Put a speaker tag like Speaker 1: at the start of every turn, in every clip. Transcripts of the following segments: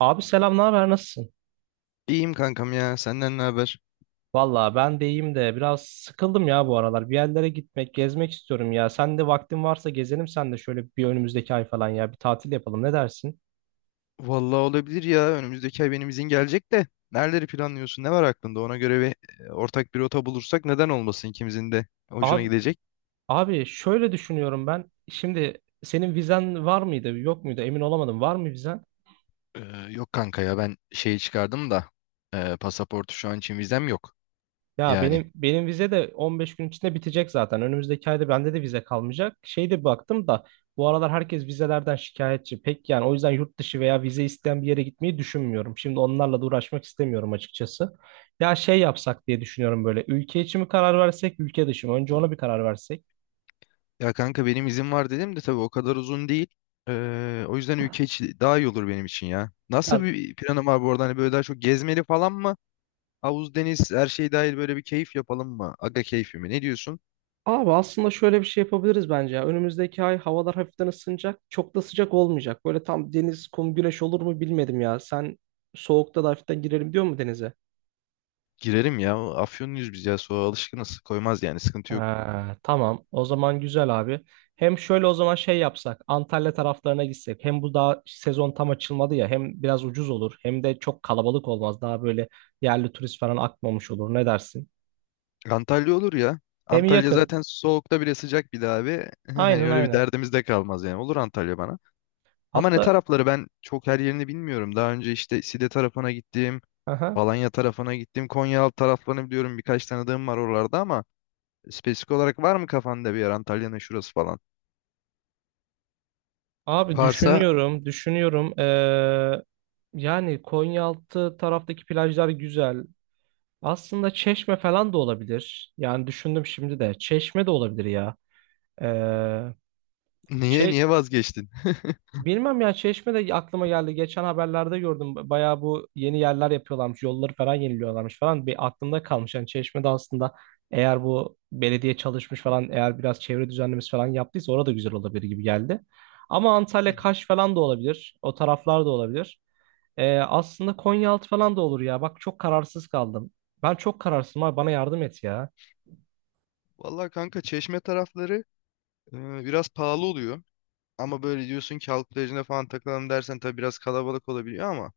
Speaker 1: Abi selam, ne haber, nasılsın?
Speaker 2: İyiyim kankam ya. Senden ne haber?
Speaker 1: Valla ben de iyiyim de biraz sıkıldım ya bu aralar. Bir yerlere gitmek, gezmek istiyorum ya. Sen de vaktin varsa gezelim, sen de şöyle bir önümüzdeki ay falan ya bir tatil yapalım. Ne dersin?
Speaker 2: Vallahi olabilir ya. Önümüzdeki ay benim izin gelecek de. Nereleri planlıyorsun? Ne var aklında? Ona göre ortak bir rota bulursak neden olmasın ikimizin de hoşuna
Speaker 1: Abi
Speaker 2: gidecek.
Speaker 1: abi şöyle düşünüyorum ben. Şimdi senin vizen var mıydı, yok muydu? Emin olamadım. Var mı vizen?
Speaker 2: Ee, Yok kanka ya ben şeyi çıkardım da pasaportu şu an için vizem yok.
Speaker 1: Ya
Speaker 2: Yani,
Speaker 1: benim vize de 15 gün içinde bitecek zaten. Önümüzdeki ayda bende de vize kalmayacak. Şey, de baktım da bu aralar herkes vizelerden şikayetçi. Pek yani, o yüzden yurt dışı veya vize isteyen bir yere gitmeyi düşünmüyorum. Şimdi onlarla da uğraşmak istemiyorum açıkçası. Ya, şey yapsak diye düşünüyorum böyle. Ülke içi mi karar versek, ülke dışı mı? Önce ona bir karar versek.
Speaker 2: ya kanka benim izin var dedim de tabii o kadar uzun değil. O yüzden ülke içi daha iyi olur benim için ya.
Speaker 1: Ya
Speaker 2: Nasıl bir planım var bu arada? Hani böyle daha çok gezmeli falan mı? Havuz, deniz, her şey dahil böyle bir keyif yapalım mı? Aga keyfi mi? Ne diyorsun?
Speaker 1: abi, aslında şöyle bir şey yapabiliriz bence ya. Önümüzdeki ay havalar hafiften ısınacak. Çok da sıcak olmayacak. Böyle tam deniz, kum, güneş olur mu bilmedim ya. Sen soğukta da hafiften girelim diyor mu denize?
Speaker 2: Girerim ya. Afyonluyuz biz ya. Soğuğa alışkınız. Koymaz yani. Sıkıntı yok.
Speaker 1: Ha, tamam. O zaman güzel abi. Hem şöyle o zaman şey yapsak. Antalya taraflarına gitsek. Hem bu daha sezon tam açılmadı ya. Hem biraz ucuz olur. Hem de çok kalabalık olmaz. Daha böyle yerli turist falan akmamış olur. Ne dersin?
Speaker 2: Antalya olur ya.
Speaker 1: Hem
Speaker 2: Antalya
Speaker 1: yakın.
Speaker 2: zaten soğukta bile sıcak bir de abi. Hani
Speaker 1: Aynen,
Speaker 2: öyle bir
Speaker 1: aynen.
Speaker 2: derdimiz de kalmaz yani. Olur Antalya bana. Ama ne
Speaker 1: Hatta
Speaker 2: tarafları ben çok her yerini bilmiyorum. Daha önce işte Side tarafına gittim.
Speaker 1: aha.
Speaker 2: Alanya tarafına gittim. Konyaaltı taraflarını biliyorum. Birkaç tanıdığım var oralarda ama spesifik olarak var mı kafanda bir yer Antalya'nın şurası falan?
Speaker 1: Abi
Speaker 2: Varsa
Speaker 1: düşünüyorum. Düşünüyorum. Yani Konyaaltı taraftaki plajlar güzel. Aslında Çeşme falan da olabilir. Yani düşündüm şimdi de. Çeşme de olabilir ya. Ee,
Speaker 2: niye
Speaker 1: Çe-
Speaker 2: vazgeçtin?
Speaker 1: Bilmem ya, Çeşme de aklıma geldi. Geçen haberlerde gördüm. Bayağı bu yeni yerler yapıyorlarmış. Yolları falan yeniliyorlarmış falan. Bir aklımda kalmış. Yani Çeşme'de aslında eğer bu belediye çalışmış falan, eğer biraz çevre düzenlemesi falan yaptıysa orada güzel olabilir gibi geldi. Ama
Speaker 2: Hı
Speaker 1: Antalya,
Speaker 2: hı.
Speaker 1: Kaş falan da olabilir. O taraflar da olabilir. Aslında Konyaaltı falan da olur ya. Bak çok kararsız kaldım. Ben çok kararsızım abi. Bana yardım et ya.
Speaker 2: Vallahi kanka Çeşme tarafları e, biraz pahalı oluyor. Ama böyle diyorsun ki halk plajına falan takılalım dersen tabii biraz kalabalık olabiliyor ama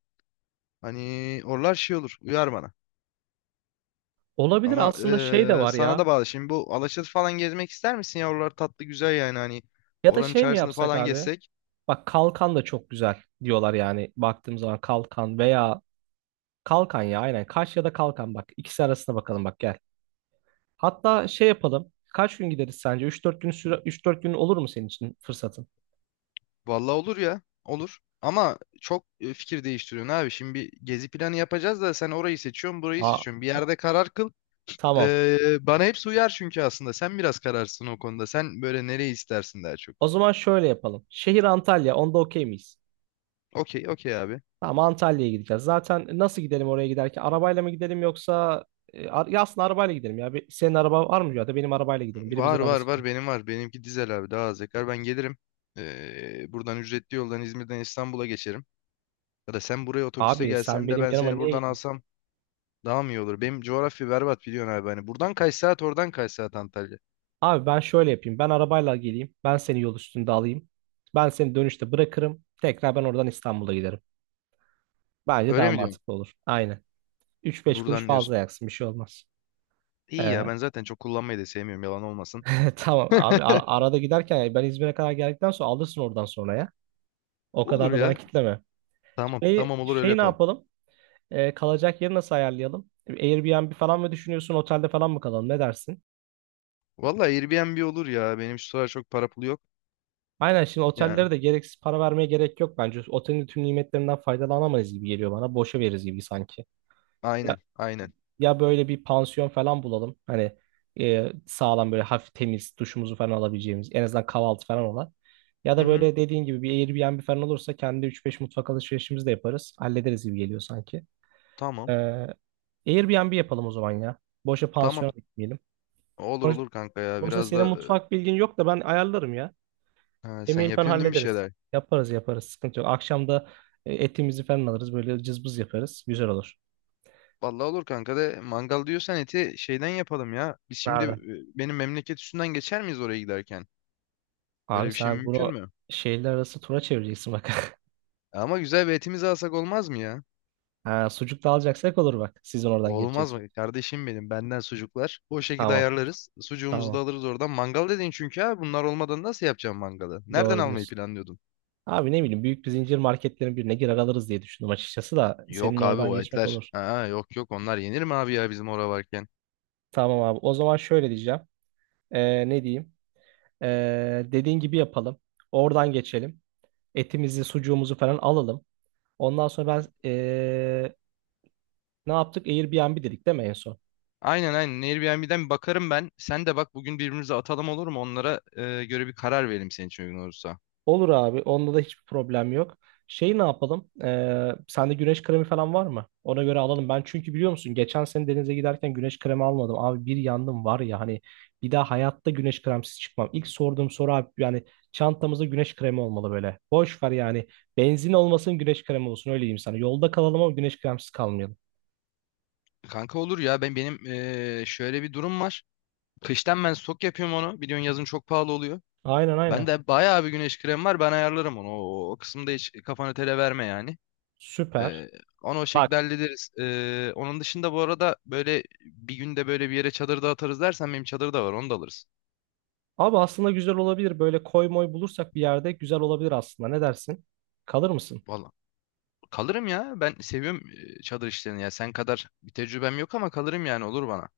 Speaker 2: hani oralar şey olur. Uyar bana.
Speaker 1: Olabilir,
Speaker 2: Ama
Speaker 1: aslında şey de var
Speaker 2: sana da
Speaker 1: ya.
Speaker 2: bağlı. Şimdi bu Alaçatı falan gezmek ister misin ya? Oralar tatlı güzel yani hani.
Speaker 1: Ya da
Speaker 2: Oranın
Speaker 1: şey mi
Speaker 2: çarşısını
Speaker 1: yapsak
Speaker 2: falan
Speaker 1: abi?
Speaker 2: gezsek.
Speaker 1: Bak kalkan da çok güzel diyorlar. Yani baktığım zaman kalkan veya kalkan ya, aynen Kaş ya da kalkan, bak ikisi arasına bakalım, bak gel. Hatta şey yapalım. Kaç gün gideriz sence? 3-4 gün olur mu senin için fırsatın?
Speaker 2: Vallahi olur ya. Olur. Ama çok fikir değiştiriyorsun abi. Şimdi bir gezi planı yapacağız da sen orayı seçiyorsun, burayı
Speaker 1: Aa,
Speaker 2: seçiyorsun. Bir yerde karar kıl.
Speaker 1: tamam.
Speaker 2: Bana hepsi uyar çünkü aslında. Sen biraz kararsın o konuda. Sen böyle nereyi istersin daha çok.
Speaker 1: O zaman şöyle yapalım. Şehir Antalya. Onda okey miyiz?
Speaker 2: Okey, okey abi.
Speaker 1: Tamam, Antalya'ya gideceğiz. Zaten nasıl gidelim oraya giderken? Arabayla mı gidelim, yoksa ya aslında arabayla gidelim ya. Senin araba var mı, ya da benim arabayla gidelim. Birimizin
Speaker 2: Var var
Speaker 1: arabası.
Speaker 2: var benim var. Benimki dizel abi daha az yakar. Ben gelirim. Buradan ücretli yoldan İzmir'den İstanbul'a geçerim. Ya da sen buraya otobüste
Speaker 1: Abi sen
Speaker 2: gelsen de
Speaker 1: benim
Speaker 2: ben
Speaker 1: yanıma
Speaker 2: seni
Speaker 1: niye
Speaker 2: buradan alsam daha mı iyi olur? Benim coğrafya berbat biliyorsun abi. Hani buradan kaç saat oradan kaç saat Antalya.
Speaker 1: Abi ben şöyle yapayım. Ben arabayla geleyim. Ben seni yol üstünde alayım. Ben seni dönüşte bırakırım. Tekrar ben oradan İstanbul'a giderim. Bence
Speaker 2: Öyle
Speaker 1: daha
Speaker 2: mi diyorsun?
Speaker 1: mantıklı olur. Aynen. 3-5 kuruş
Speaker 2: Buradan
Speaker 1: fazla
Speaker 2: diyorsun.
Speaker 1: yaksın. Bir şey olmaz.
Speaker 2: İyi ya
Speaker 1: Ee,
Speaker 2: ben zaten çok kullanmayı da sevmiyorum yalan olmasın.
Speaker 1: tamam abi, arada giderken yani ben İzmir'e kadar geldikten sonra alırsın oradan sonra ya. O kadar
Speaker 2: Olur
Speaker 1: da bana
Speaker 2: ya.
Speaker 1: kitleme.
Speaker 2: Tamam
Speaker 1: Şeyi,
Speaker 2: tamam olur öyle
Speaker 1: şeyi ne
Speaker 2: yapalım.
Speaker 1: yapalım? Kalacak yeri nasıl ayarlayalım? Airbnb falan mı düşünüyorsun? Otelde falan mı kalalım? Ne dersin?
Speaker 2: Vallahi Airbnb olur ya. Benim şu sıralar çok para pulu yok.
Speaker 1: Aynen, şimdi
Speaker 2: Yani
Speaker 1: otellere de gereksiz para vermeye gerek yok bence. Otelin tüm nimetlerinden faydalanamayız gibi geliyor bana. Boşa veririz gibi sanki. Ya,
Speaker 2: aynen, aynen.
Speaker 1: ya böyle bir pansiyon falan bulalım. Hani sağlam, böyle hafif temiz duşumuzu falan alabileceğimiz, en azından kahvaltı falan olan. Ya
Speaker 2: Hı
Speaker 1: da
Speaker 2: hı,
Speaker 1: böyle dediğin gibi bir Airbnb falan olursa kendi üç beş mutfak alışverişimizi de yaparız. Hallederiz gibi geliyor sanki. Ee,
Speaker 2: tamam
Speaker 1: Airbnb yapalım o zaman ya. Boşa
Speaker 2: tamam.
Speaker 1: pansiyona gitmeyelim.
Speaker 2: Olur
Speaker 1: Sonuçta,
Speaker 2: olur kanka ya.
Speaker 1: sonuçta,
Speaker 2: Biraz
Speaker 1: senin
Speaker 2: da
Speaker 1: mutfak bilgin yok da ben ayarlarım ya.
Speaker 2: sen
Speaker 1: Yemeği falan
Speaker 2: yapıyorsun değil mi bir
Speaker 1: hallederiz.
Speaker 2: şeyler?
Speaker 1: Yaparız yaparız, sıkıntı yok. Akşam da etimizi falan alırız, böyle cızbız yaparız. Güzel olur.
Speaker 2: Vallahi olur kanka de mangal diyorsan eti şeyden yapalım ya. Biz şimdi
Speaker 1: Ne
Speaker 2: benim memleket üstünden geçer miyiz oraya giderken? Öyle
Speaker 1: Abi
Speaker 2: bir şey
Speaker 1: sen
Speaker 2: mümkün
Speaker 1: bunu
Speaker 2: mü?
Speaker 1: şehirler arası tura çevireceksin bak.
Speaker 2: Ama güzel bir etimizi alsak olmaz mı ya?
Speaker 1: Ha, sucuk da alacaksak olur bak. Sizin oradan
Speaker 2: Olmaz
Speaker 1: geçeceksin.
Speaker 2: mı? Kardeşim benden sucuklar. O şekilde
Speaker 1: Tamam.
Speaker 2: ayarlarız. Sucuğumuzu da
Speaker 1: Tamam.
Speaker 2: alırız oradan. Mangal dedin çünkü abi bunlar olmadan nasıl yapacağım mangalı? Nereden
Speaker 1: Doğru
Speaker 2: almayı
Speaker 1: diyorsun.
Speaker 2: planlıyordun?
Speaker 1: Abi ne bileyim, büyük bir zincir marketlerin birine girer alırız diye düşündüm açıkçası da senin
Speaker 2: Yok abi
Speaker 1: oradan
Speaker 2: o
Speaker 1: geçmek
Speaker 2: etler.
Speaker 1: olur.
Speaker 2: Ha, yok yok onlar yenir mi abi ya bizim orada varken?
Speaker 1: Tamam abi. O zaman şöyle diyeceğim. Ne diyeyim? Dediğin gibi yapalım. Oradan geçelim. Etimizi, sucuğumuzu falan alalım. Ondan sonra ben ne yaptık? Airbnb dedik değil mi en son?
Speaker 2: Aynen, aynen. Airbnb'den bir bakarım ben. Sen de bak bugün birbirimize atalım olur mu? Onlara göre bir karar verelim senin için uygun olursa.
Speaker 1: Olur abi. Onda da hiçbir problem yok. Şey, ne yapalım? Sende güneş kremi falan var mı? Ona göre alalım. Ben çünkü biliyor musun, geçen sene denize giderken güneş kremi almadım. Abi bir yandım var ya hani, bir daha hayatta güneş kremsiz çıkmam. İlk sorduğum soru abi, yani çantamızda güneş kremi olmalı böyle. Boş ver yani. Benzin olmasın güneş kremi olsun, öyle diyeyim sana. Yolda kalalım ama güneş kremsiz kalmayalım.
Speaker 2: Kanka olur ya benim şöyle bir durum var. Kıştan ben stok yapıyorum onu. Biliyorsun yazın çok pahalı oluyor.
Speaker 1: Aynen,
Speaker 2: Ben
Speaker 1: aynen.
Speaker 2: de bayağı bir güneş kremi var. Ben ayarlarım onu. O kısımda hiç kafanı tele verme yani.
Speaker 1: Süper.
Speaker 2: Eee, Onu o şekilde
Speaker 1: Bak
Speaker 2: hallederiz. Onun dışında bu arada böyle bir günde böyle bir yere çadır da atarız dersen benim çadır da var. Onu da alırız.
Speaker 1: abi, aslında güzel olabilir. Böyle koy moy bulursak bir yerde güzel olabilir aslında. Ne dersin? Kalır mısın?
Speaker 2: Valla kalırım ya. Ben seviyorum çadır işlerini. Ya sen kadar bir tecrübem yok ama kalırım yani olur bana.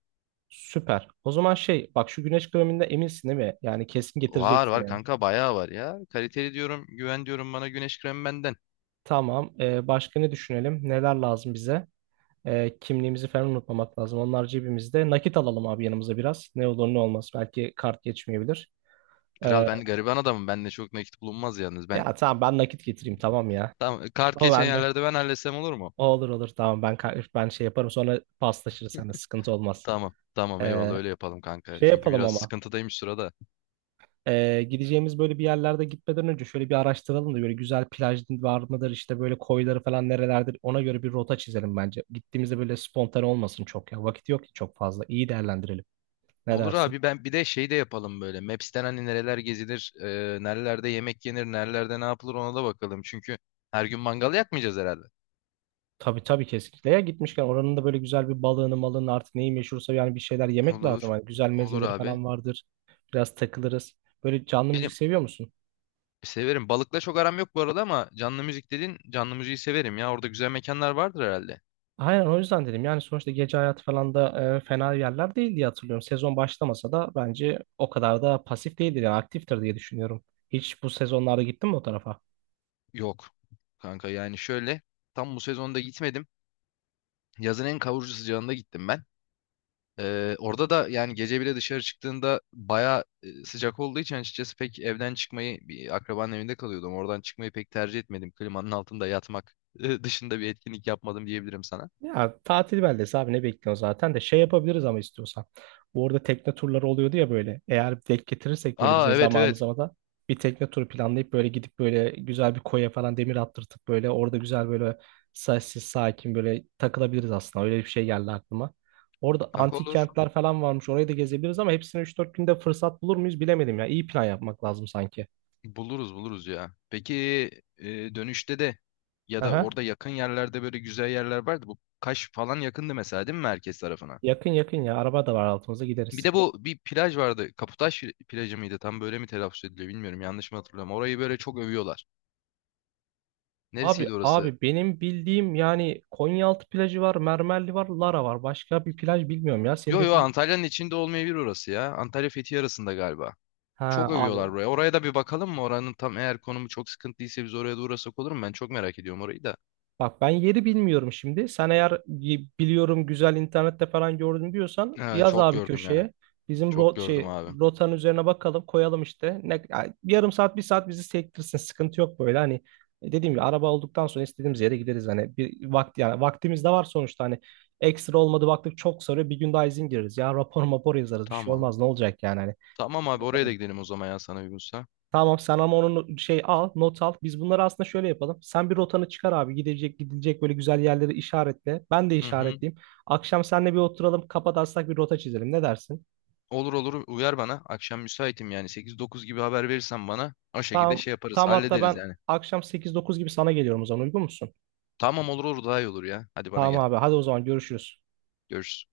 Speaker 1: Süper. O zaman şey, bak şu güneş kreminde eminsin değil mi? Yani kesin
Speaker 2: Var
Speaker 1: getireceksin
Speaker 2: var
Speaker 1: yani.
Speaker 2: kanka bayağı var ya. Kaliteli diyorum, güven diyorum bana güneş kremi benden.
Speaker 1: Tamam. Başka ne düşünelim? Neler lazım bize? Kimliğimizi falan unutmamak lazım. Onlar cebimizde. Nakit alalım abi yanımıza biraz. Ne olur ne olmaz. Belki kart geçmeyebilir.
Speaker 2: Kral
Speaker 1: Ee,
Speaker 2: ben gariban adamım. Bende çok nakit bulunmaz yalnız. Ben
Speaker 1: ya tamam, ben nakit getireyim tamam ya.
Speaker 2: tamam, kart
Speaker 1: O
Speaker 2: geçen
Speaker 1: bende.
Speaker 2: yerlerde ben halletsem olur mu?
Speaker 1: O olur olur, tamam ben ben şey yaparım, sonra paslaşırız seninle, sıkıntı olmaz.
Speaker 2: Tamam. Tamam eyvallah
Speaker 1: Ee,
Speaker 2: öyle yapalım kanka.
Speaker 1: şey
Speaker 2: Çünkü
Speaker 1: yapalım
Speaker 2: biraz
Speaker 1: ama.
Speaker 2: sıkıntıdayım şu sırada.
Speaker 1: Gideceğimiz böyle bir yerlerde, gitmeden önce şöyle bir araştıralım da, böyle güzel plaj var mıdır işte, böyle koyları falan nerelerdir, ona göre bir rota çizelim bence. Gittiğimizde böyle spontane olmasın çok ya. Vakit yok ki çok fazla. İyi değerlendirelim. Ne
Speaker 2: Olur
Speaker 1: dersin?
Speaker 2: abi ben bir de şey de yapalım böyle. Maps'ten hani nereler gezilir, nerelerde yemek yenir, nerelerde ne yapılır ona da bakalım. Çünkü her gün mangal yakmayacağız herhalde.
Speaker 1: Tabii tabii, kesinlikle. Ya gitmişken oranın da böyle güzel bir balığını, malını, artık neyi meşhursa yani bir şeyler yemek lazım.
Speaker 2: Olur.
Speaker 1: Hani güzel
Speaker 2: Olur
Speaker 1: mezeleri
Speaker 2: abi.
Speaker 1: falan vardır. Biraz takılırız. Böyle canlı müzik
Speaker 2: Benim
Speaker 1: seviyor musun?
Speaker 2: severim. Balıkla çok aram yok bu arada ama canlı müzik dedin. Canlı müziği severim ya. Orada güzel mekanlar vardır herhalde.
Speaker 1: Aynen, o yüzden dedim. Yani sonuçta gece hayatı falan da fena yerler değil diye hatırlıyorum. Sezon başlamasa da bence o kadar da pasif değildir, yani aktiftir diye düşünüyorum. Hiç bu sezonlarda gittin mi o tarafa?
Speaker 2: Yok. Kanka yani şöyle tam bu sezonda gitmedim. Yazın en kavurucu sıcağında gittim ben. Orada da yani gece bile dışarı çıktığında baya sıcak olduğu için açıkçası pek evden çıkmayı bir akrabanın evinde kalıyordum. Oradan çıkmayı pek tercih etmedim. Klimanın altında yatmak dışında bir etkinlik yapmadım diyebilirim sana.
Speaker 1: Ya tatil beldesi abi, ne bekliyorsun zaten de şey yapabiliriz ama istiyorsan. Bu arada tekne turları oluyordu ya böyle. Eğer denk getirirsek böyle
Speaker 2: Aa,
Speaker 1: bizim
Speaker 2: evet, evet.
Speaker 1: zamanımıza da bir tekne turu planlayıp böyle gidip böyle güzel bir koya falan demir attırtıp böyle orada güzel böyle sessiz sakin böyle takılabiliriz aslında. Öyle bir şey geldi aklıma. Orada
Speaker 2: Kanka
Speaker 1: antik
Speaker 2: olur.
Speaker 1: kentler falan varmış. Orayı da gezebiliriz ama hepsini 3-4 günde fırsat bulur muyuz bilemedim ya. İyi plan yapmak lazım sanki.
Speaker 2: Buluruz, ya. Peki e, dönüşte de ya da
Speaker 1: Aha.
Speaker 2: orada yakın yerlerde böyle güzel yerler vardı. Bu Kaş falan yakındı mesela değil mi merkez tarafına?
Speaker 1: Yakın yakın ya. Araba da var altımızda,
Speaker 2: Bir
Speaker 1: gideriz.
Speaker 2: de bu bir plaj vardı. Kaputaş plajı mıydı? Tam böyle mi telaffuz ediliyor bilmiyorum. Yanlış mı hatırlıyorum. Orayı böyle çok övüyorlar.
Speaker 1: Abi
Speaker 2: Neresiydi orası?
Speaker 1: abi benim bildiğim yani Konyaaltı plajı var, Mermerli var, Lara var. Başka bir plaj bilmiyorum ya. Senin
Speaker 2: Yo yo,
Speaker 1: dediğin
Speaker 2: Antalya'nın içinde olmayabilir orası ya. Antalya Fethiye arasında galiba.
Speaker 1: Ha
Speaker 2: Çok
Speaker 1: abi,
Speaker 2: övüyorlar buraya. Oraya da bir bakalım mı? Oranın tam eğer konumu çok sıkıntıysa biz oraya da uğrasak olur mu? Ben çok merak ediyorum orayı da.
Speaker 1: bak ben yeri bilmiyorum şimdi. Sen eğer biliyorum, güzel internette falan gördüm diyorsan, yaz
Speaker 2: Çok
Speaker 1: abi
Speaker 2: gördüm ya.
Speaker 1: köşeye. Bizim
Speaker 2: Çok gördüm abi.
Speaker 1: rotanın üzerine bakalım koyalım işte. Ne, ya yarım saat bir saat bizi sektirsin, sıkıntı yok böyle hani. Dediğim gibi araba olduktan sonra istediğimiz yere gideriz, hani bir vakti yani vaktimiz de var sonuçta hani. Ekstra olmadı baktık, çok sarıyor, bir gün daha izin gireriz ya, rapor mapor yazarız, bir şey
Speaker 2: Tamam.
Speaker 1: olmaz ne olacak yani
Speaker 2: Tamam abi oraya da
Speaker 1: hani.
Speaker 2: gidelim o zaman ya sana uygunsa.
Speaker 1: Tamam sen ama onun şey al, not al. Biz bunları aslında şöyle yapalım. Sen bir rotanı çıkar abi. Gidilecek böyle güzel yerleri işaretle. Ben de
Speaker 2: Hı hı.
Speaker 1: işaretleyeyim. Akşam seninle bir oturalım. Kafa taslak bir rota çizelim. Ne dersin?
Speaker 2: Olur olur uyar bana. Akşam müsaitim yani 8-9 gibi haber verirsen bana o şekilde
Speaker 1: Tamam.
Speaker 2: şey yaparız.
Speaker 1: Tamam hatta
Speaker 2: Hallederiz
Speaker 1: ben
Speaker 2: yani.
Speaker 1: akşam 8-9 gibi sana geliyorum o zaman. Uygun musun?
Speaker 2: Tamam olur olur daha iyi olur ya. Hadi bana
Speaker 1: Tamam
Speaker 2: gel.
Speaker 1: abi. Hadi o zaman görüşürüz.
Speaker 2: Görüşürüz.